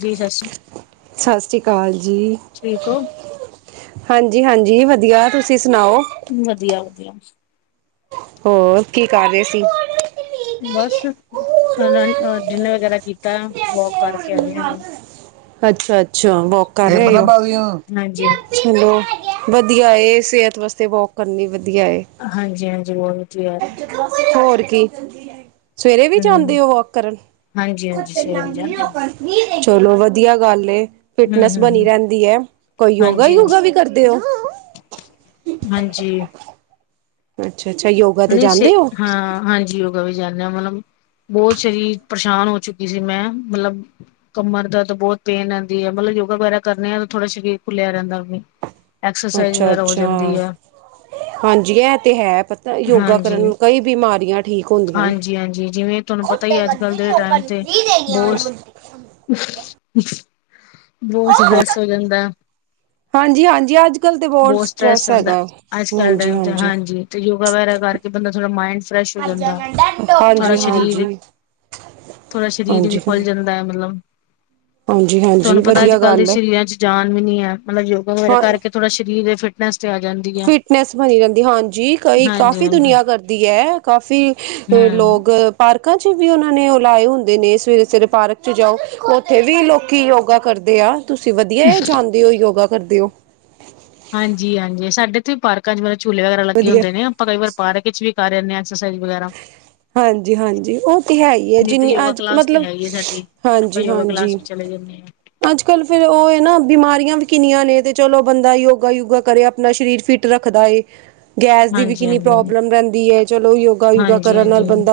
ਜੀ ਸਤਿ ਸ਼੍ਰੀ ਸਤਿ ਸ੍ਰੀ ਅਕਾਲ ਜੀ। ਠੀਕ ਹੋ ਹਾਂਜੀ ਹਾਂਜੀ ਵਧੀਆ। ਤੁਸੀਂ ਸੁਣਾਓ? ਵਧੀਆ ਵਧੀਆ। ਹੋਰ ਕੀ ਕਰ ਰਹੇ ਸੀ? ਬਸਹ ਹੁਣ ਅ ਡਿਨਰ ਵਗੈਰਾ ਕੀਤਾ, ਵੋਕ ਕਰਕੇ ਆਏ ਆ ਹੁਣ। ਅੱਛਾ ਅੱਛਾ, ਵੋਕ ਕਰਕੇ ਹਮ ਆਏ। ਹਾਂਜੀ ਹੈਲੋ, ਵਧੀਆ ਏ ਸਿਹਤ ਵਾਸਤੇ ਵੋਕ ਕਰਨੀ ਵਧੀਆ ਏ। ਹਾਂਜੀ ਹਾਂਜੀ ਬਹੁਤ ਵਧੀਆ। ਹੋਰ ਕੀ। ਸਵੇਰੇ ਵੀ ਹਮ ਜਾਂਦੇ ਹੋ ਵੋਕ ਕਰਨ? ਹਾਂਜੀ ਹਾਂਜੀ ਸਵੇਰੇ ਵੀ ਜਾਂਦੇ ਹਾਂ। ਚਲੋ ਵਧੀਆ ਗੱਲ ਏ। ਹਮ ਫਿਟਨੈਸ ਹਮ ਹਮ ਬਣੀ ਰਹਿੰਦੀ ਐ, ਕੋਈ ਯੋਗਾ ਹਾਂਜੀ ਯੂਗਾ ਹਾਂਜੀ ਵੀ ਕਰਦੇ ਓ? ਹਾਂਜੀ। ਅੱਛਾ ਅੱਛਾ, ਯੋ ਨਹੀਂ ਸਿ ਹਾਂ ਹਾਂਜੀ ਓ ਰੋਜ਼ ਜਾਣੇ ਆ, ਮਤਲਬ ਬਹੁਤ ਸਰੀਰ ਪਰੇਸ਼ਾਨ ਹੋ ਚੁੱਕੀ ਸੀ ਮੈਂ ਮਤਲਬ ਕਮਰ ਦਾ ਤਾਂ ਬੋਤ ਪੇਨ ਰਹਿੰਦੀ ਏ, ਮਤਲਬ ਯੋਗਾ ਵਗੈਰਾ ਕਰਨੇ ਆ ਤਾਂ ਥੋੜਾ ਸਰੀਰ ਖੁੱਲਿਆ ਰਹਿੰਦਾ ਵੇਖ। ਐਕਸਰਸਾਈਜ਼ ਵਗੈਰਾ ਹੋ ਜਾਂਦੀ ਅੱਛਾ-ਅੱਛਾ ਐ। ਹਾਂਜੀ ਐ ਤੇ ਹੈ ਪ ਯੋਗਾ ਕਰਨ ਹਾਂਜੀ ਕਈ ਬਿਮਾਰੀਆਂ ਠੀਕ ਹੁੰਦੀਆਂ ਨੇ। [inaudible] ਹਾਂਜੀ-ਹਾਂਜੀ ਜਿਵੇਂ ਤੁਹਾਨੂੰ ਪਤਾ ਹੀ ਅੱਜ ਬੋਤ, ਸਟਰ੍ਰੈਸ ਹੋ ਜਾਂਦਾ ਹਾਂਜੀ-ਹਾਂਜੀ ਅੱਜ ਕੱਲ੍ਹ ਤੇ ਬਹੁਤ ਬੋਤ ਸਟ੍ਰੈਸ ਸਟਰ੍ਰੈਸ ਹੋਂਦਾ, ਹੈਗਾ ਅੱਜ ਕੱਲ੍ਹ ਟਾਈਮ 'ਚ ਹਾਂਜੀ-ਹਾਂਜੀ। ਹਾਂਜੀ ਤੇ ਯੋ ਗਾ ਵਗੈਰਾ ਕਰਕੇ, ਬੰਦਾ ਥੋੜਾ ਮਾਇੰਡ ਫਰੈਸ਼ ਹੋ ਜਾਂਦਾ ਹਾਂਜੀ-ਹਾਂਜੀ, ਥੋੜਾ ਸਰੀਰ ਥੋੜ੍ਹਾ ਸਰੀਰ ਵੀ ਹਾਂਜੀ-ਹਾਂਜੀ। ਖੁੱਲ ਜਾਂਦਾ ਐ, ਮਤਲਬ ਹਾਂਜੀ-ਹਾਂਜੀ ਤੁਆਨੂੰ ਪਤਾ ਅੱਜ ਵਧੀਆ ਕੱਲ੍ਹ ਦੇ ਗੱਲ ਹੈ ਸਰੀਰਾਂ ਚ ਜਾਨ ਵੀ ਨੀ ਐ, ਮਤਲਬ ਯੋਗਾ ਵਗੈਰਾ ਹਾਂ ਕਰਕੇ ਥੋੜਾ ਸਰੀਰੇ ਫਿਟਨੈਸ ਤੇ ਆ ਜਾਂਦੀ ਐ ਫਨੈਸ ਬਨੀ ਰੇਂਦੀ, ਹਾਂਜੀ ਕਈ ਕਾਫੀ ਦੁਨੀਆ ਕਰਦੀ ਐ, ਕਾਫੀ ਹੂੰ ਲੋਗ ਪਾਰਕਾਂ 'ਚ ਵੀ ਉਨਾਂ ਨੇ ਉਹ ਲਾਏ ਹੁੰਦੇ ਨੇ ਸਵੇਰੇ- ਸਵੇਰੇ ਪਾਰਕ 'ਚ ਜਾਓ, ਉੱਥੇ ਵੀ ਲੋਕੀ ਯੋਗਾ ਕਰਦੇ ਆ। ਤੁਸੀਂ, ਵਧੀਆ ਏ, ਜਾਨਦੇ ਔ, ਯੋਗਾ ਕਰਦੇ ਔ ਹਾਂਜੀ -ਹਾਂਜੀ ਸਾਡੇ ਥੇ ਵੀ ਪਾਰਕਾਂ 'ਚ ਮਤਲਬ ਝੂਲੇ ਵਗੈਰਾ ਲੱਗੇ ਵਧੀਆ ਹੁੰਦੇ ਨੇ, ਆਪਾਂ ਕਈ ਵਾਰ ਪਾਰਕ ਏਚ ਵੀ ਕਰ ਆਨੇ ਆ, ਐਕਸਰਸਾਈਜ਼ ਵਗੈਰਾ ਹਾਂਜੀ -ਹਾਂਜੀ ਉ ਤਾਂ ਹੈ ਈ ਏ, ਨਹੀਂ ਤੇ ਜਿੰਨੀ ਯੋਗਾ ਅੱਜ ਕਲਾਸ ਤੇ ਮਤਲਬ ਹੈ ਹੀ ਹੈ ਸਾਡੀ ਆਪਾਂ ਹਾਂਜੀ- ਯੋਗਾ ਕਲਾਸ ਹਾਂਜੀ ਵਿੱਚ ਚਲੇ ਜਾਂਦੇ ਹਾਂ। ਅੱਜ ਕੱਲ ਫੇਰ ਉਹ ਏ ਨਾ, ਬਿਮਾਰੀਆਂ ਵੀ ਕਿੰਨੀਆਂ ਨੇ, ਤੇ ਚਲੋ ਬੰਦਾ ਯੋਗਾ ਯੂਗਾ ਕਰੇ ਆਪਨਾ ਸ਼ਰੀਰ ਫਿਟ ਰੱਖਦਾ ਏ, ਗੈਸ ਦੀ ਵੀ ਹਾਂਜੀ ਕਿੰਨੀ ਹਾਂਜੀ ਪ੍ਰੋਬਲਮ ਰੇਂਦੀ ਏ, ਚਲੋ ਯੋਗਾ ਯੂਗਾ ਹਾਂਜੀ ਹਾਂਜੀ ਹੂੰ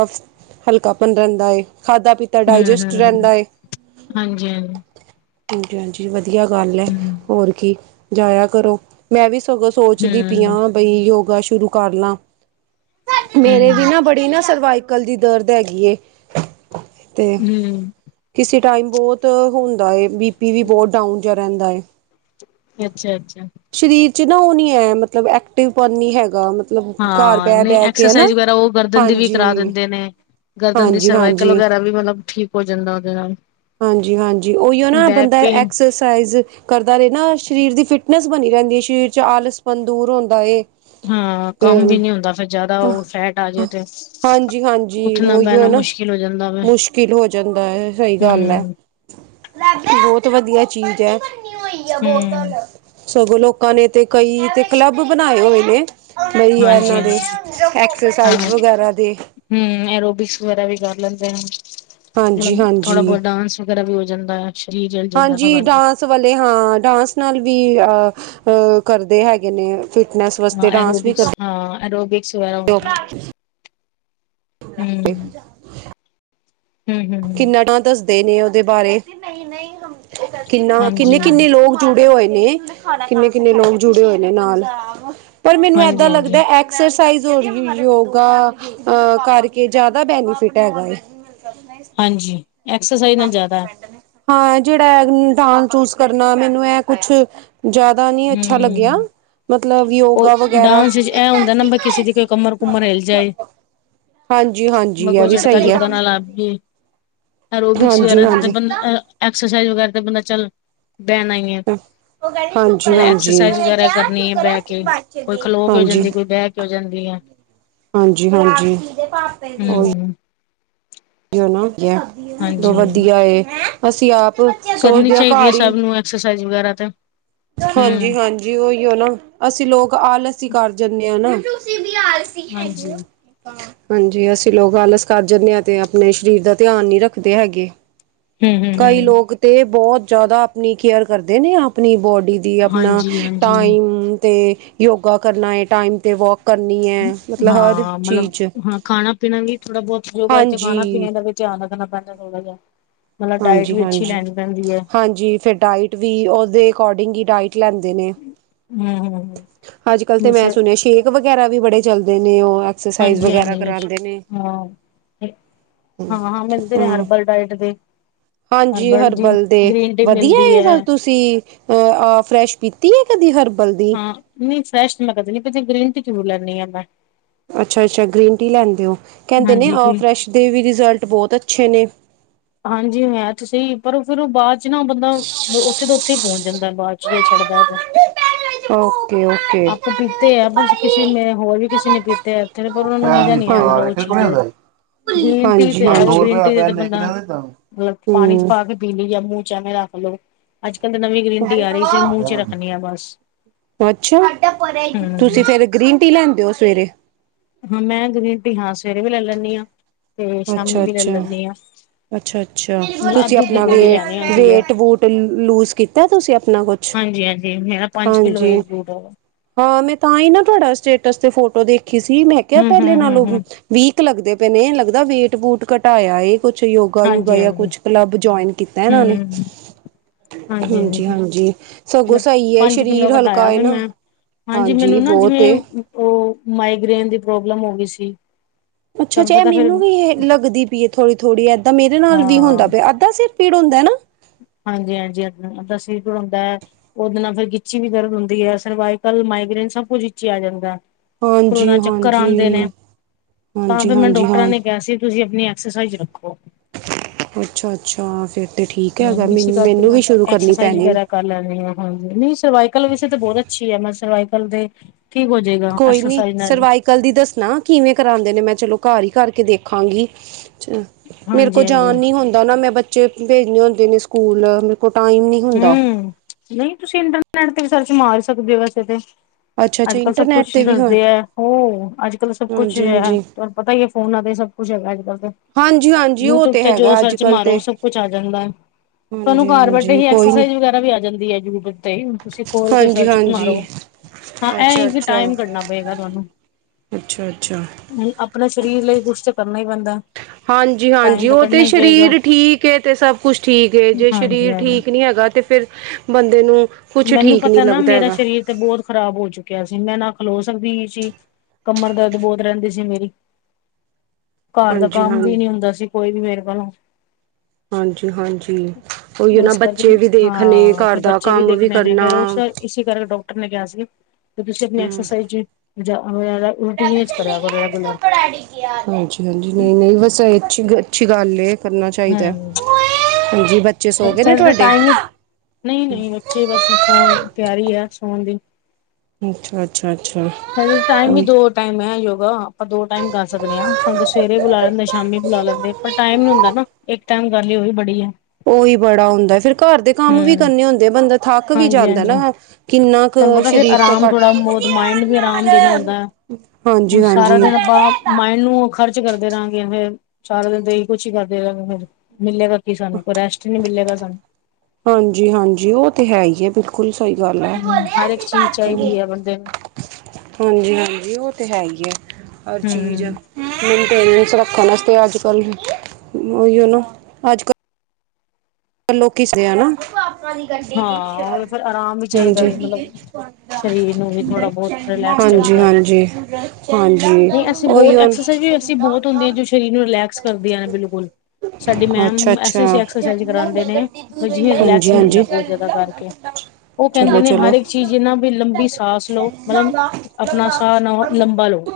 ਹਲਕਾ ਪਨ ਰੇਂਦਾ ਏ, ਖਾਧਾ ਪੀਤਾ ਤਾ ਡਾਇਜਸਟ ਹੂੰ ਰੇਂਦਾ ਏ ਹਾਂਜੀ ਹਾਂਜੀ ਹਾਂਜੀ- ਹਾਂਜੀ ਵਧੀਆ ਗੱਲ ਏ, ਹੂੰ ਹੋਰ ਕੀ ਜਾਇਆ ਕਰੋ ਮੈਂ, ਵੀ ਸਗੋਂ ਸੋਚਦੀ ਪਈ ਹੂੰ ਆ, ਬਈ ਯੋਗਾ ਸ਼ੁਰੂ ਕਰ ਲਾਂ ਹੂੰ ਮੇਰੇ ਵੀ ਨਾ, ਬੜੀ ਨਾ ਸਰਵਾਈਕਲ ਦੀ ਦਰਦ ਹੈਗੀ ਏ ਤੇ ਹੂੰ ਕਿਸੇ ਟਾਈਮ ਬੋਤ ਹੁੰਦਾ ਏ, ਬੀਪੀ ਵੀ ਬੋਤ ਡਾਊਨ ਯਾ ਰੇਂਦਾ ਏ। ਅੱਛਾ- ਅੱਛਾ ਸਰੀਰ 'ਚ ਨਾ ਉ ਨੀ ਏ, ਮਤਲਬ ਐਕਟਿਵਪਨ ਨੀ ਹੈਗਾ ਮਤਲਬ ਘਰ ਹਾਂ, ਬਹਿ ਨਈ ਬਹਿ ਕੇ ਹਨਾ ਐਕਸਰਸਾਈਜ਼ ਵਗੈਰਾ, ਉ ਗਰਦਨ ਦੀ ਵੀ ਹਾਂਜੀ ਕਰਾ ਦੇਂਦੇ ਨੇ, ਗਰਦਨ ਦੀ ਹਾਂਜੀ ਸਰਵਾਈਕਲ ਹਾਂਜੀ ਵਗੈਰਾ ਵੀ ਮਤਲਬ ਠੀਕ ਹੋ ਜਾਂਦਾ, ਉਦੇ ਨਾਲ ਹਾਂਜੀ- ਹਾਂਜੀ ਉਈਓ ਨਾ ਬੈਕ ਬੰਦਾ ਪੇਨ ਐਕਸਏਸ ਤਾਈਜ ਕਰਦਾ ਰੇ ਨਾ, ਸਰੀਰ ਦੀ ਫਿਟਨੈਸ ਬਣੀ ਰੇਂਦੀ ਏ, ਸਰੀਰ 'ਚ ਆਲਸਪਣ ਦੂਰ ਹੁੰਦਾ ਏ ਹੂੰ ਤੇ ਕੰਮ ਵੀ ਨੀ ਹੁੰਦਾ, ਫੇਰ ਜ਼ਾਦਾ ਉਹ ਫੈਟ ਆ ਜੇ ਤੇ ਹਾਂਜੀ ਹਾਂਜੀ ਉੱਠਨਾ ਉਹੀਓ ਬੇਨਾ ਨਾ ਮੁਸ਼ ਮੁਸ਼ਕਿਲ ਹੋ ਜਾਂਦਾ ਏ, ਸਈ ਗੱਲ ਏ। ਹੂੰ ਬਹੁਤ ਵਧੀਆ ਚੀਜ਼ ਏ, ਹੂੰ ਸਗੋਂ ਲੋਕ ਲੋਕਾਂ, ਨੇ ਤੇ ਕਈ ਤੇ ਕਲੱਬ ਬਨਾਏ ਹੋਏ ਨੇ ਬਹੀ ਹਾਂਜੀ ਏਨਾਂ ਦੇ, ਹਾਂਜੀ ਐਕਸਰਸਾਈਜ਼ ਵਗੈਰਾ ਦੇ ਹੂੰ, ਐਰੋਬਿਕਸ ਵਗੈਰਾ ਵੀ ਕਰ ਲੈਂਦੇ ਆ ਜ ਹਾਂਜੀ ਥੋੜਾ ਹਾਂਜੀ ਬੋਤ ਡਾਂਸ ਵਗੈਰਾ ਵੀ ਹੋ ਜਾਂਦਾ ਏ, ਸਰੀਰ ਜਲ ਜਾਂਦਾ ਥੋੜਾ ਸਵਾਲੇ ਹਾਂ, ਡਾਂਸ ਨਾਲ ਵੀ ਅ ਕਰਦੇ ਹੈਗੇ ਨੇ ਫਿਟਨੈਸ ਹਾਂ, ਵਾਸਤੇ ਡਾਂਸ ਵੀ ਐਰੋਬਿਕਸ, ਕਰਦੇ ਹਾਂ ਐਰੋਬਿਕਸ ਵਗੈਰਾ ਹੁੰਦੀ ਹੁ ਕਿੰਨਾ ਟਾ ਦੱਸਦੇ ਨੇ ਉਦੇ ਬਾਰੇ, ਕਿੰਨਾ ਹਾਂਜੀ ਕਿੰਨੇ- ਕਿੰਨੇ ਲੋਗ ਜੁੜੇ ਹੋਏ ਨੇ, ਕਿੰਨੇ- ਕਿੰਨੇ ਲੋਗ ਜੁੜੇ ਹੋਏ ਨੇ ਨਾਲ, ਪਰ ਮੈਨੂੰ ਹਾਂਜੀ ਏਦਾਂ ਹਾਂਜੀ ਲੱਗਦਾ ਐ ਏ ਐਕਸਰਸਾਈਜ਼ ਔਰ ਯੋਗਾ ਕਰਕੇ ਜ਼ਿਆਦਾ ਬੈਨੀਫਿਟ ਹੈਗਾ ਐ। ਹਾਂਜੀ, ਐਕਸਰਸਾਈਜ਼ ਨਾਲ ਜਾਦਾ ਹਾਂ, ਜੇੜਾ ਐਗ ਡਾਂਗ ਚੂਸ ਕਰਨਾ, ਮੈਨੂੰ ਇਹ ਕੁਛ ਜਾਦਾ ਨੀ ਅੱਛਾ ਲੱਗੇਆ, ਹਮ ਮਤਲਬ ਯੋਗਾ ਵਗੈਰਾ ਏ ਹੁੰਦਾ ਨਾ, ਬ ਕਿਸੇ ਦੀ ਕੋਈ ਕਮਰ, ਕੁੰਮਰ ਹਿਲ ਜਾਏ ਹਾਂਜੀ ਮੈਂ, ਹਾਂਜੀ ਇਹ ਕੋਈ ਵੀ ਝਟਕਾ ਸਹੀ ਹੈ ਚੁਟਕਾ ਨਾ ਲਾਭਗੀ ਅਰੋਬਿਕਸ ਹਾਂਜੀ ਵਗੈਰਾ ਤੇ ਹਾਂਜੀ ਬੰ ਐਕਸਰਸਾਈਜ਼ ਵਗੈਰਾ ਤੇ ਬੰਦਾ ਚੱਲ ਬੈਣਾ ਈ ਏ। ਹ ਹਾਂ- ਮਲਬ ਐਕਸਰਸਾਈਜ਼ ਵਗੈਰਾ ਕਰਨੀ ਏ ਬੈ ਕੇ, ਕੋਈ ਖਲੋ ਕੇ ਹੋ ਹਾਂਜੀ ਜਾਂਦੀ ਕੋਈ ਬੈ ਕੇ ਓ ਜਾਂਦੀ ਐ। ਹਾਂਜੀ ਹਾਂਜੀ ਓਈ ਹੂੰ, ਓ ਨਾ ਤੋ ਹਾਂਜੀ-ਹਾਂਜੀ ਵਧੀਆ ਏ ਅਸੀਂ ਆਪ ਕਰਨੀ ਸੋਚਦੇ ਹਾਂ ਚਾਈਦੀ ਏ ਘਰ ਸਭ ਹੀ ਨੂੰ ਐਕਸਰਸਾਈਜ਼ ਵਗੈਰਾ ਤੇ। ਹਾਂਜੀ ਹੂੰ। ਹਾਂਜੀ ਓਈ ਓ ਨਾ, ਅਸੀਂ ਲੋਕ ਆਲਸ ਈ ਕਰ ਜਾਂਨੇ ਆਂ ਨਾ। ਕੀ ਹਾਂਜੀ। ਹੈਗੇ ਓ। ਹਾਂਜੀ ਅਸੀਂ ਲੋਕ ਆਲਸ ਕਰ ਜਾਂਨੇ ਆਂ ਤੇ ਆਪਣੇ ਸਰੀਰ ਦਾ ਧਿਆਨ ਨੀ ਰੱਖਦੇ ਹੈਗੇ। ਕਈ ਹੂੰ-ਹੂੰ-ਹੂੰ, ਲੋਕ ਤੇ ਬੋਤ ਜਾਦਾ ਆਪਣੀ ਕੇਅਰ ਕਰਦੇ ਨੇ, ਆਪਣੀ ਬੋਡੀ ਦੀ ਆਪਣਾ ਹਾਂਜੀ-ਹਾਂਜੀ ਟਾਈਮ ਤੇ ਯੋਗਾ ਕਰਨਾ ਏ, ਟਾਈਮ ਤੇ ਵੋਕ- ਕਰਨੀ ਹੈ ਮਤਲਬ ਹਰ ਹਾਂ ਮਲਬ ਚੀਜ਼ ਖਾਣਾ ਪੀਣਾ ਵੀ, ਥੋੜਾ ਬੋਤ ਯੋਗਾ 'ਚ ਖਾਨੇ ਹਾਂਜੀ ਪੀਨੇ ਦਾ ਵੀ ਧਿਆਨ ਰੱਖਣਾ ਪੈਂਦਾ ਥੋੜਾ ਜਿਆ। ਹਾਂਜੀ ਹਾਂਜੀ ਹਾਂਜੀ ਫੇਰ ਡਾਇਟ ਵੀ ਓਦੇ ਅਕੋਰਡਿੰਗ ਈ ਡਾਇਟ ਲੈਂਦੇ ਨੇ। ਹਮ ਹਮ ਅੱਜ ਕਲ ਤੇ ਮੈਂ ਸੁਣਿਆ ਸ਼ੇਕ ਵਗੈਰਾ ਵੀ ਬੜੇ ਚਲਦੇ ਨੇ। ਓ ਐ ਹਾਂਜੀ ਹਾਂਜੀ ਸ਼ ਹਾਂ। ਹਾਂ ਮਿਲਦੇ ਆ ਹਮ ਹਰਬਲ ਡਾਇਟ ਦੇ। ਹਾਂਜੀ ਦੀ ਹਰਬਲ ਦੇ ਗ੍ਰੀਨ ਟੀ ਵਧੀਆ ਮਿਲਦੀ ਹੈ। ਏ ਤੁਸੀਂ ਅ ਅ ਫਰੈਸ਼ ਪੀਤੀ ਏ ਕਦੀ ਹਰਬਲ ਦੀ। ਨਈ ਫਰੈਸ਼ ਮੈਂ ਕਦੀ ਨੀ ਪੀਤੀ। ਗ੍ਰੀਨ ਟੀ ਜ਼ਰੂਰ ਲੈਣੀ ਆ ਮੈਂ। ਅੱਛਾ ਅੱਛਾ ਗ੍ਰੀਨ ਟੀ ਲੈਂਦੇ ਓ। ਕੈਂਦੇ ਨੇ ਹਾਂਜੀ ਆ ਕੋਈ ਫਰੈਸ਼ ਦੇ ਵੀ ਰਿਜ਼ਲਟ ਬੋਤ ਅੱਛੇ ਨੇ। ਹਾਂਜੀ ਹੈ ਤੇ ਸ‌ਈ ਪਰ ਫੇਰ‌‌ ਓ ਬਾਦ 'ਚ ਨਾ ਬੰਦਾ ਓਥੇ ਦਾ ਓਥ ਓਥੇ ਈ ਪੋਂਚ ਜਾਂਦਾ ਬਾ 'ਚ ਜੇ ਛੱਡਦਾ ਤੇ। ਓਕੇ ਓਕੇ ਆਪੇ ਪੀਤੇ ਆ ਬਸ ਕਿਸੇ ਨੇ ਹੋਰ ਵੀ ਕਿਸੇ ਨੇ ਪੀਤੇ ਐ। ਤੇ ਪਰ ਓਨਾ ਨੂੰ ਮਜ਼ਾ ਨੀ ਆਇਆ ਬੁਖਾਰ ਮਤਬ ਹੈ ਓ ਕਿਹਦੇ ਕੋਲ ਚੀਜ਼- ਗ੍ਰੀਨ ਲਿਆਂਦਾ ਟੀ ਜੀ ਤੇ ਹਾਂ ਐ ਵੇ, ਦੋ ਗ੍ਰੀਨ ਰੁਪਏ ਦਾ ਟੀ ਤੇ ਤੇ ਪੈਨ ਇੱਕ ਬੰਦਾ ਨੇ ਦਿੱਤਾ ਮੈਨੂੰ। ਮਲਬ ਪਾਣੀ 'ਚ ਪਾ ਕੇ ਪੀ ਲੀ ਐ, ਮੂੰ 'ਚ ਐਵੇਂ ਰੱਖ ਲੋ। ਅੱਜ ਕੱਲ੍ਹ ਤੇ ਨਵੀਂ ਗ੍ਰੀਨ ਟੀ ਆ ਰੀ ਸਿਰਫ ਮੂੰਹ 'ਚ ਰੱਖਣੀ ਆ ਬਸ। ਅੱਛਾ ਤੁਸੀਂ ਹਮ ਫੇਰ ਗ੍ਰੀਨ ਟੀ ਲੈਂਦੇ ਓ ਸਵੇਰੇ। ਹਾਂ ਮੈਂ ਗ੍ਰੀਨ ਟੀ ਹਾਂ ਸਵੇਰੇ ਵੀ ਲੈ ਲੈਂਣੀ ਆਂ, ਤੇ ਸ਼ਾਮੀ ਵੀ ਲੈ ਲੈਂਣੀ ਆਂ। ਅੱਛਾ ਅੱਛਾ ਤੁਸੀਂ ਆਪਣਾ ਵੇ ਲੈਣੀ ਹੁੰਦੀ ਹੈ ਵੇਟ ਵੂਟ ਲੂਜ ਕੀਤਾ, ਤੁਸੀਂ ਆਪਣਾ ਕੁਛ ਹਾਂਜੀ ਹਾਂਜੀ ਮੇਰਾ ਪੰਜ ਕਿਲੋ ਹਾਂਜੀ ਵੇਟ ਲੂਟ ਹੋਵਾ। ਹਾਂ ਮੈਂ ਤਾਂ ਈਂ ਨਾ ਤੁਆਡਾ ਸਟੇਟਸ ਤੇ ਫੋਟੋ ਦੇਖੀ ਸੀ, ਮੈਂ ਕਿਆ ਐ ਹਮ ਪੈਲੇ ਹਮ ਨਾਲੋਂ ਹਮ ਹਮ ਵੀਕ ਲੱਗਦੇ ਪਏ ਨੇ, ਲੱਗਦਾ ਵੇਟ ਵੂਟ ਘਟਾਇਆ ਏ। ਕੁਛ ਯੋਗਾ ਯੂਗਾ ਹਾਂਜੀ ਜਾਂ ਹਾਂਜੀ ਕੁਛ ਕਲੱਬ ਜੁਆਇਨ ਕੀਤਾ ਏਨਾਂ ਨੇ‌ ਹਮ ਹਾਂਜੀ ਹਾਂਜੀ ਸਗੋਂ ਮਤਲਬ ਸ‌ਈ ਏ, ਪੰਜ ਕਿੱਲੋ ਸਰੀਰ ਘਟਾਇਆ ਹਲਕਾ ਏ ਵੀ ਨਾ। ਮੈਂ ਹਾਂਜੀ ਬੋਤ ਏ। ਓ ਮਾਈਗ੍ਰੇਨ ਦੀ ਪ੍ਰੋਬਲਮ ਹੋ ਗੀ ਸੀ। ਉਛਾ ਤੁਹਾਨੂੰ ਚਾਏ ਪਤਾ ਫਿਰ ਮਿਨੂੰ ਵੀ ਏ ਲੱਗਦੀ ਪੀ ਏ ਥੋੜੀ -ਥੋੜ੍ਹੀ‌। ਏਦਾਂ ਮੇਰੇ ਨਾਲ ਵੀ ਹਾਂ ਹੁੰਦਾ ਪਿਆ ਅੱਧਾ ਸਿਰ ਪੀੜ ਹੁੰਦਾ ਨਾ‌ ਹਾਂਜੀ ਹਾਂਜੀ ਅੱ ਅੱਧਾ ਸਿਰ ਪੀੜ ਹੁੰਦਾ ਐ। ਓਦੇ ਨਾਲ ਫੇਰ ਗਿੱਚੀ ਵੀ ਦਰਦ ਹੁੰਦੀ ਐ, ਸਰਵਾਈਕਲ, ਮਾਈਗ੍ਰੇਨ ਸਭ ਕੁਝ ਵਿਚ ਈ ਆ ਜਾਂਦਾ। ਫੇਰ ਉਦੇ ਹਾਂਜੀ ਨਾ ਚੱਕਰ ਆਂਦੇ ਨੇ ਹਾਂਜੀ ਤਾਂ ਹਾਂਜੀ ਫੇਰ ਮੈਨੂੰ ਹਾਂਜੀ ਡਾਕਟਰਾਂ ਹਾਂ ਨੇ ਕਿਹਾ ਸੀ ਤੁਸੀਂ ਆਪਣੀ ਐਕਸਰਸਾਈਜ਼ ਰੱਖੋ ਅੱਛਾ ਅੱਛਾ ਫੇਰ ਤੇ ਠੀਕ ਆ ਅਗਰ ਹਮ ਇਸ ਮਨ ਕਰਕੇ ਮੈਨੂੰ ਮੈਂ ਵੀ ਸ਼ੁਰੂ ਕਰਨੀ ਐਕਸਰਸਾਈਜ਼ ਪੈਣੀ ਵਗੈਰਾ ਕਰ ਲੈਣੇ ਆ ਹਾਂਜੀ ਨਹੀਂ ਸਰਵਾਈਕਲ ਵਿੱਚ ਤਾਂ ਬਹੁਤ ਅੱਛੀ ਆ ਮੈਂ ਸਰਵਾਈਕਲ ਦੇ ਠੀਕ ਹੋ ਜੇਗਾ ਐਕਸਰਸਾਈਜ਼ ਨਾਲ ਕੱਲ ਦੀ ਦੱਸਣਾ ਕਿਵੇਂ ਕਰਾਉਂਦੇ ਨੇ ਮੈਂ ਚਲੋ ਘਰ ਹੀ ਕਰਕੇ ਦੇਖਾਂਗੀ। ਮੇਰੇ ਹਾਂਜੀ ਕੋਲ ਹਾਂਜੀ ਜਾਨ ਨੀ ਹੁੰਦਾ ਨਾ ਮੈਂ ਬੱਚੇ ਭੇਜਨੇ ਹੁੰਦੇ ਨੇ ਸਕੂਲ ਮੇਰੇ ਕੋਲ ਟਾਈਮ ਨੀ ਹੂੰ ਨਹੀਂ ਤੁਸੀਂ ਇੰਟਰਨੈਟ ਤੇ ਵੀ ਸਰਚ ਮਾਰ ਸਕਦੇ ਹੋ। ਵੈਸੇ ਤੇ ਅੱਛਾ ਅੱਛਾ ਅੱਜ-ਕੱਲ ਸਭ ਇੰਟਰਨੈਟ ਕੁਛ ਤੇ ਵੀ ਹੋਏ ਦੱਸਦੇ ਆ। ਹੋ ਅੱਜ-ਕੱਲ ਸਭ ਕੁਛ ਹੀ ਹਾਂਜੀ ਆ ਹਾਂਜੀ ਪਤਾ ਹੀ ਆ ਫੋਨਾਂ ਤੇ ਸਭ ਕੁੱਛ ਹੈਗਾ ਅੱਜ-ਕੱਲ ਤੇ ਹਾਂਜੀ ਹਾਂਜੀ ਉਹ ਯੂਟਿਊਬ ਤੇ ਜੋ ਹੈਗਾ ਅੱਜ ਸਰਚ ਕੱਲ ਮਾਰੋ ਓ ਤੇ ਸਭ ਕੁਛ ਆ ਜਾਂਦਾ ਆ ਤੁਹਾਨੂੰ ਹਾਂਜੀ ਘਰ ਬੈਠੇ ਹਾਂਜੀ ਹੀ ਕੋਈ ਨੀ ਐਕਸਰਸਾਈਜ਼ ਵਗੈਰਾ ਵੀ ਆ ਜਾਂਦੀ ਆ ਯੂਟਿਊਬ ਤੇ ਤੁਸੀਂ ਖੋਲ ਕੇ ਹਾਂਜੀ ਸਰਚ ਹਾਂਜੀ ਮਾਰੋ ਹਾਂ ਐ ਅੱਛਾ ਕਿ ਟਾਈਮ ਕੱਢਨਾ ਪਏਗਾ ਤੁਹਾਨੂੰ। ਅੱਛਾ-ਅੱਛਾ। ਹੂੰ ਆਪਣੇ ਸਰੀਰ ਲਈ ਕੁਛ ਤਾਂ ਕਰਨਾ ਹੀ ਪੈਂਦਾ। ਹਾਂਜੀ, ਟਾਈਮ ਹਾਂਜੀ ਤਾਂ ਓ ਕੱਢਣਾ ਤੇ ਹੀ ਪਏਗਾ ਸਰੀਰ ਠੀਕ ਏ ਤੇ ਸਭ ਕੁਛ ਠੀਕ ਏ ਜੇ ਹਾਂਜੀ ਸਰੀਰ ਹਾਂਜੀ ਠੀਕ ਨੀ ਹੈਗਾ ਤੇ ਫਿਰ ਬੰਦੇ ਨੂੰ ਕੁਛ ਮੈਨੂੰ ਠੀਕ ਨੀ ਪਤਾ ਨਾ ਲੱਗਦਾ ਮੇਰਾ ਹੈਗਾ ਸਰੀਰ ਤੇ ਬਹੁਤ ਖ਼ਰਾਬ ਹੋ ਚੁੱਕਿਆ ਸੀ। ਮੈਂ ਨਾ ਖਲੋ ਸਕਦੀ ਸੀ। ਕਮਰ ਦਰਦ ਬਹੁਤ ਰਹਿੰਦੀ ਸੀ। ਮੇਰੀ ਘਰ ਦਾ ਹਾਂਜੀ ਕੰਮ ਹਾਂ ਵੀ ਨੀ ਹੁੰਦਾ ਸੀ। ਕੋਈ ਵੀ ਮੇਰੇ ਕੋਲੋਂ ਹਾਂਜੀ ਹਾਂਜੀ ਉਹੀ ਉਹ ਨਾ ਇਸ ਕਰਕੇ ਬੱਚੇ ਵੀ ਦੇਖਣੇ ਘਰ ਦਾ ਕੰਮ ਵੀ ਮੈਂਨੇ ਕਰਨਾ ਫੇਰ ਉਸ ਇਸ ਕਰ ਡਾਕਟਰ ਨੇ ਕਿਹਾ ਸੀ। ਕਿ ਤੁਸੀਂ ਆਪਣੀ ਹਮ ਐਕਸਰਸਾਈਜ ਜੀ ਜਿਆਦਾ ਰੂਟੀਨ 'ਚ ਕਰਿਆ ਕਰੋ ਰੈਗੂਲਰ ਹਾਂਜੀ ਹਾਂਜੀ ਨਹੀਂ ਨਹੀਂ ਵੈਸੇ ਏ ਅੱਛੀ ਗੱਲ ਏ ਕਰਨਾ ਚਾਈਦਾ। ਹੂੰ ਹਾਂਜੀ, ਬੱਚੇ ਸੌ ਗਏ ਨੇ ਤੁਹਾਡੇ? ਨਈ ਨਈ ਬੱਚੇ ਬਸ ਸੌਣ ਤਿਆਰੀ ਆ ਸੌਣ ਦੀ। ਅੱਛਾ ਅੱਛਾ ਅੱਛਾ ਹਜੇ ਟਾਈਮ ਵੀ ਉਹੀ ਦੋ ਟਾਈਮ ਐ ਯੋਗਾ ਆਪਾਂ ਦੋ ਟਾਈਮ ਕਰ ਸਕਦੇ ਆ ਸਾਨੂੰ ਤੇ ਸਵੇਰੇ ਬੁਲਾ ਲੈਂਦੇ, ਸ਼ਾਮੀ ਬੁਲਾ ਲੈਂਦੇ, ਪਰ ਟਾਈਮ ਨੀ ਹੁੰਦਾ ਨਾ ਇੱਕ ਟਾਈਮ ਕਰ ਲਈਏ ਉਹੀ ਬੜੀ ਆ। ਉਹੀ ਬੜਾ ਹੁੰਦਾ ਫੇਰ ਘਰ ਦੇ ਕੰਮ ਵੀ ਹੂੰ ਕਰਨੇ ਹੁੰਦੇ ਆ ਬੰਦਾ ਥੱਕ ਵੀ ਹਾਂਜੀ ਜਾਂਦਾ ਹਾਂਜੀ ਨਾ ਕਿੰਨਾ ਤੁਹਾਨੂੰ ਕੁ ਪਤਾ ਫੇਰ ਸਰੀਰ ਤੋਂ ਆਰਾਮ ਘੱਟ ਥੋੜਾ ਬੋਤ ਮਾਇੰਡ ਵੀ ਆਰਾਮ ਦੇਣਾ ਹੁੰਦਾ ਆ ਹਾਂਜੀ ਹੁਣ ਸਾਰਾ ਹਾਂਜੀ ਦਿਨ ਆਪਾਂ ਮਾਇੰਡ ਨੂੰ ਖਰਚ ਕਰਦੇ ਰਹਾਂਗੇ ਫੇਰ ਸਾਰਾ ਦਿਨ ਤੇ ਏਹੀ ਕੁਛ ਕਰਦੇ ਰਹਾਂਗੇ ਫਿਰ ਮਿਲੇਗਾ ਕੀ। ਕੀ ਸਾਨੂੰ ਕੋਈ ਰੈਸਟ ਨੀ ਮਿਲੇਗਾ ਸਾਨੂੰ ਹਾਂਜੀ ਹਾਂਜੀ ਉਹ ਤੇ ਹੈ ਹੀ ਆ ਬਿਲਕੁਲ ਸਹੀ ਗੱਲ ਆ। ਹੂੰ ਹਰ ਇੱਕ ਚੀਜ਼ ਚਾਹੀਦੀ ਹੈ ਬੰਦੇ ਨੂੰ ਹਾਂਜੀ ਹਾਂਜੀ ਉਹ ਤੇ ਹੈ ਹੀ ਆ ਹਰ ਚੀਜ਼ ਹੂੰ ਮੇਨਟੇਨੈਂਸ ਵਿੱਚ ਰੱਖਣ ਵਾਸਤੇ ਅੱਜ-ਕੱਲ ਉਹੀ ਨਾ ਅੱਜ-ਕੱਲ ਪਰ ਲੋਕੀਂ ਕਿਸਦੇ ਆ ਨਾ ਹਾਂਜੀ। ਹਾਂ ਫਿਰ ਆਰਾਮ ਵੀ ਚਾਹੀਦਾ ਮਤਲਬ ਸਰੀਰ ਨੂੰ ਵੀ ਥੋੜਾ ਬਹੁਤ ਰਿਲੈਕਸ ਹਾਂਜੀ ਚਾਹੀਦਾ ਹਾਂਜੀ ਹਾਂਜੀ ਨਹੀਂ ਅਸੀਂ ਉਹੀ ਬਹੁਤ ਹੁਨ ਐਕਸਰਸਾਈਜ਼ ਵੀ ਅਸੀਂ ਬਹੁਤ ਹੁੰਦੀ ਹੈ ਜੋ ਸਰੀਰ ਨੂੰ ਰਿਲੈਕਸ ਕਰਦੀਆਂ ਨੇ ਬਿਲਕੁਲ। ਸਾਡੀ ਅੱਛਾ ਮੈਮ ਅੱਛਾ ਐਸ਼ੀ ਐਸ਼ੀ ਐਕਸਰਸਾਈਜ਼ ਕਰਾਉਂਦੇ ਨੇ ਵੀ ਜਿਵੇਂ ਰਿਲੈਕਸ ਮਿਲਦਾ। ਚੱਲਦਾ ਹੋਣਾ ਫੇਰ ਤਾਂ। ਓ ਕਹਿੰਦੇ ਨੇ ਹਰ ਇੱਕ ਚੀਜ਼ ਨਾ ਵੀ ਲੰਬੀ ਸਾਸ ਲਓ ਮਤਲਬ ਆਪਣਾ ਸਾਹ ਲੰਬਾ ਲਓ।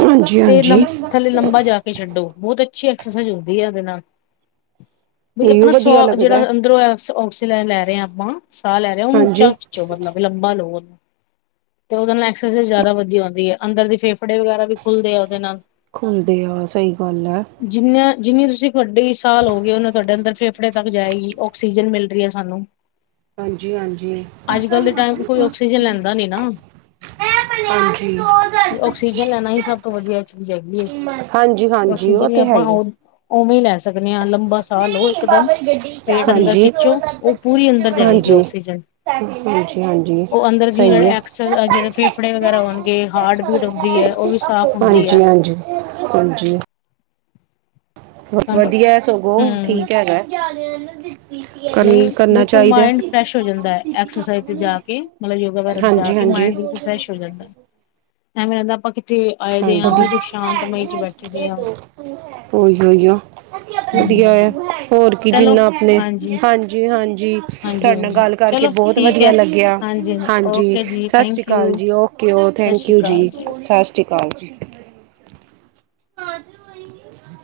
ਹਾਂਜੀ ਤੇ ਹਾਂਜੀ। ਲੰ ਥੱਲੇ ਲੰਬਾ ਜਾ ਕੇ ਛੱਡੋ ਬਹੁਤ ਅੱਛੀ ਐਕਸਰਸਾਈਜ਼ ਹੁੰਦੀ ਆ ਉਦੇ ਨਾਲ। ਬਈ ਇਹ ਆਪਣਾ ਸ, ਵਧੀਆ ਲੱਗਦਾ ਜਿਹੜਾ ਅੰਦਰੋਂਇ ਲੈ ਰਹੇ ਹਾਂ ਆਪਾਂ, ਸਾਹ ਲੈ ਰਹੇ ਆ, ਉਹਨੂੰ ਹਾਂਜੀ ਉੱਚਾ ਖਿੱਚੋ ਮਤਲਬ, ਲੰਬਾ ਲਓ ਉਹਨੂੰ ਤੇ ਉਹਦੇ ਨਾਲ, ਐਕਸਰਸਾਈਜ਼ ਜ਼ਿਆਦਾ ਵਧੀਆ ਹੁੰਂਦੀ ਹੈ, ਅੰਦਰ ਦੇ ਫੇਫੜੇ ਵਗੈਰਾ ਵੀ, ਖੁੱਲਦੇ ਆ ਉਹਦੇ ਨਾਲ। ਖੁਲਦੇ ਆ, ਸਹੀ ਗੱਲ ਹੈ। ਜਿੰਨੀ- ਜਿੰਨੀ ਤੁਸੀਂ ਵੱਡੀ, ਸਾਹ ਲੋ ਗਏ ਉਹਨੀ ਤੁਹਾਡੇ ਅੰਦਰ ਫੇਫੜੇ ਤੱਕ ਜਾਏਗੀ। ਆਕਸੀਜਨ ਮਿਲ ਮਿਲਦੀ ਆ ਸਾਨੂੰ। ਹਾਂਜੀ ਹਾਂਜੀ ਅੱਜ ਕੱਲ੍ਹ ਦੇ ਟਾਈਮ ਵਿੱਚ, ਕੋਈ ਆਕਸੀਜਨ ਲੈਂਦਾ ਨੀ ਨਾ। ਹਾਂਜੀ ਤੇ ਆਕਸੀਜਨ ਲੈਣਾ ਹੀ, ਸਭ ਤੋਂ ਵਧੀਆ ਚੀਜ਼ ਹੈਗੀ। ਹਾਂਜੀ ਹਾਂ। ਆਕਸੀਜਨ ਹੀ ਆਪਾਂ ਉਵੇਂ ਲੈ ਸਕਦੇ ਹਾਂ, ਲੰਬਾ ਸਾਹ ਲਓ ਇਕਦਮ ਪੇਟ ਅੰਦਰ ਹਾਂਜੀ। ਖਿੱਚੋ', ਉਹ ਪੂਰੀ ਅੰਦਰ ਜਾਏਗੀ ਹਾਂਜੀ। ਆਕਸੀਜਨ। ਹਾਂਜੀ ਹਾਂਜੀ, ਉਹ ਅੰਦਰ ਦੀ ਜਿਹੜੇ ਸਹੀ ਹੈ। ਐਕਸ ਜਿਹੜੇ ਫੇਫੜੇ ਵਗੈਰਾ ਹੋਣਗੇ ਹਾਰਟ ਬੀਟ ਹੁੰਦੀ ਹੈ ਉਹ ਵੀ ਸਾਫ਼ ਹੁੰਦੀ ਹਾਂਜੀ, ਹੈ ਹਾਂਜੀ, ਹਾਂਜੀ। ਹਮ ਵਧੀਆ ਸਗੋਂ, ਠੀਕ ਹੈਗਾ। ਨਹੀਂ, ਕਰਨ ਕਰਨਾ ਬਿਲਕੁਲ ਚਾਹੀਦਾ ਮਾਇੰਡ ਫਰੈਸ਼ ਹੋ ਜਾਂਦਾ ਐਕਸਰਸਾਈਜ਼ ਤੇ ਜਾ ਕੇ, ਮਤਲਬ ਯੋਗਾ ਹੈ। ਵਾਇਰਸ ਜਾ ਹਾਂਜੀ ਕੇ। ਕੀ ਹਾਂਜੀ ਮਾਇੰਡ ਬਿਲਕੁਲ ਫਰੈਸ਼ ਹੋ ਜਾਂਦਾ, ਐਵੇਂ ਲੱ ਆਪਾਂ ਕਿਥੇ ਆਏ ਦੇ ਆ, ਬਿਲਕੁਲ ਸ਼ਾਂਤਮਈ 'ਚ ਬੈਠਦੇ ਹਾਂ। ਉਹੀ ਉਹੀਓ ਵਧੀਆ ਹੈ, ਹੂੰ। ਹੋਰ ਕੀ ਚਲੋ ਜਿੰਨਾ ਆਪਣੇ, ਹਾਂਜੀ, ਹਾਂਜੀ-ਹਾਂਜੀ। ਹਾਂਜੀ, ਤੁਹਾਡੇ ਨਾਲ ਹਾਂਜੀ ਗੱਲ ਕਰਕੇ, ਚਲੋ ਬਹੁਤ ਠੀਕ ਹੈ। ਵਧੀਆ ਲੱਗਿਆ। ਹਾਂਜੀ, ਹਾਂਜੀ, ਓਕੇ ਜੀ ਸਤਿ ਸ੍ਰੀ ਥੈਂਕ ਅਕਾਲ ਯੂ ਜੀ, ਉਕ ਓਕੇ ਓ, ਸਤਿ ਥੈਂਕ ਸ਼੍ਰੀ ਯੂ ਅਕਾਲ ਜੀ, ਸਤਿ ਸ਼੍ਰੀ ਅਕਾਲ ਜੀ।